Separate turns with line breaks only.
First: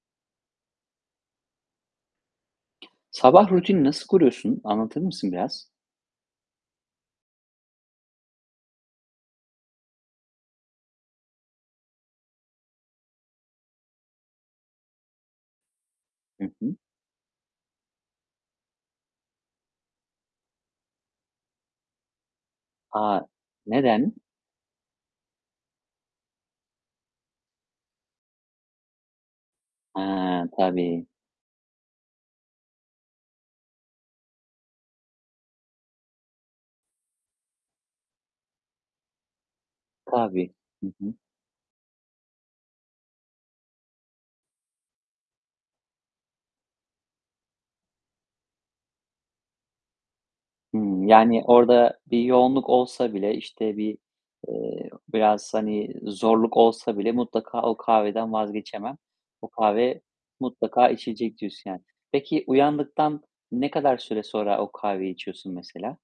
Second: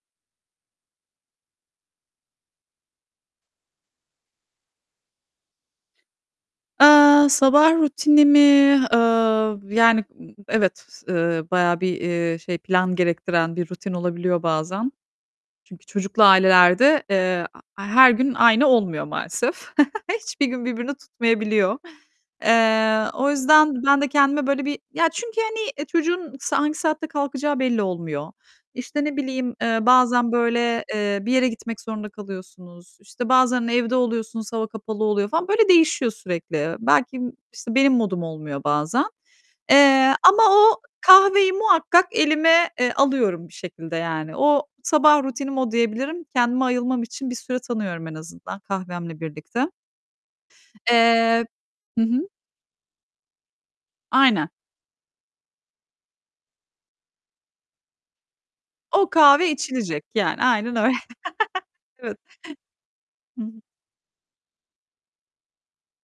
Sabah rutinini nasıl kuruyorsun, anlatır mısın biraz?
Eee, sabah rutinimi, ııı, yani, ı Evet, s ııı, bayağı bir, eee, şey, plan gerektiren bir rutin olabiliyor bazen. Çünkü çocuklu
Hı hı.
ailelerde, eee, a her gün aynı olmuyor maalesef. Hiçbir gün birbirini tutmayabiliyor. Eee,
A,
o yüzden ben de
neden?
kendime böyle bir Ya, çünkü hani, e, çocuğun s hangi saatte kalkacağı belli olmuyor. İşte, ne bileyim, eee,
He,
bazen böyle,
tabii.
eee, bir yere gitmek zorunda kalıyorsunuz. İşte, bazen evde oluyorsunuz. Hava kapalı oluyor falan. Böyle, değişiyor sürekli. Belki, işte, benim modum olmuyor bazen, eee, ama
Tabii.
o
Hı hı.
kahveyi muhakkak elime, eee, alıyorum bir şekilde yani. O, sabah rutinim o diyebilirim. Kendime ayılmam için bir süre tanıyorum en azından kahvemle birlikte.
Hımm. Yani
Eee
orada
Hı
bir
hı.
yoğunluk olsa bile, işte, bir,
Aynen.
eee, biraz, hani, zorluk olsa bile mutlaka o kahveden vazgeçemem.
O
O
kahve
kahve
içilecek yani. Aynen
mutlaka
öyle.
içilecek diyorsun yani.
Evet.
Peki uyandıktan
Hı hı.
ne kadar süre sonra o kahveyi içiyorsun mesela?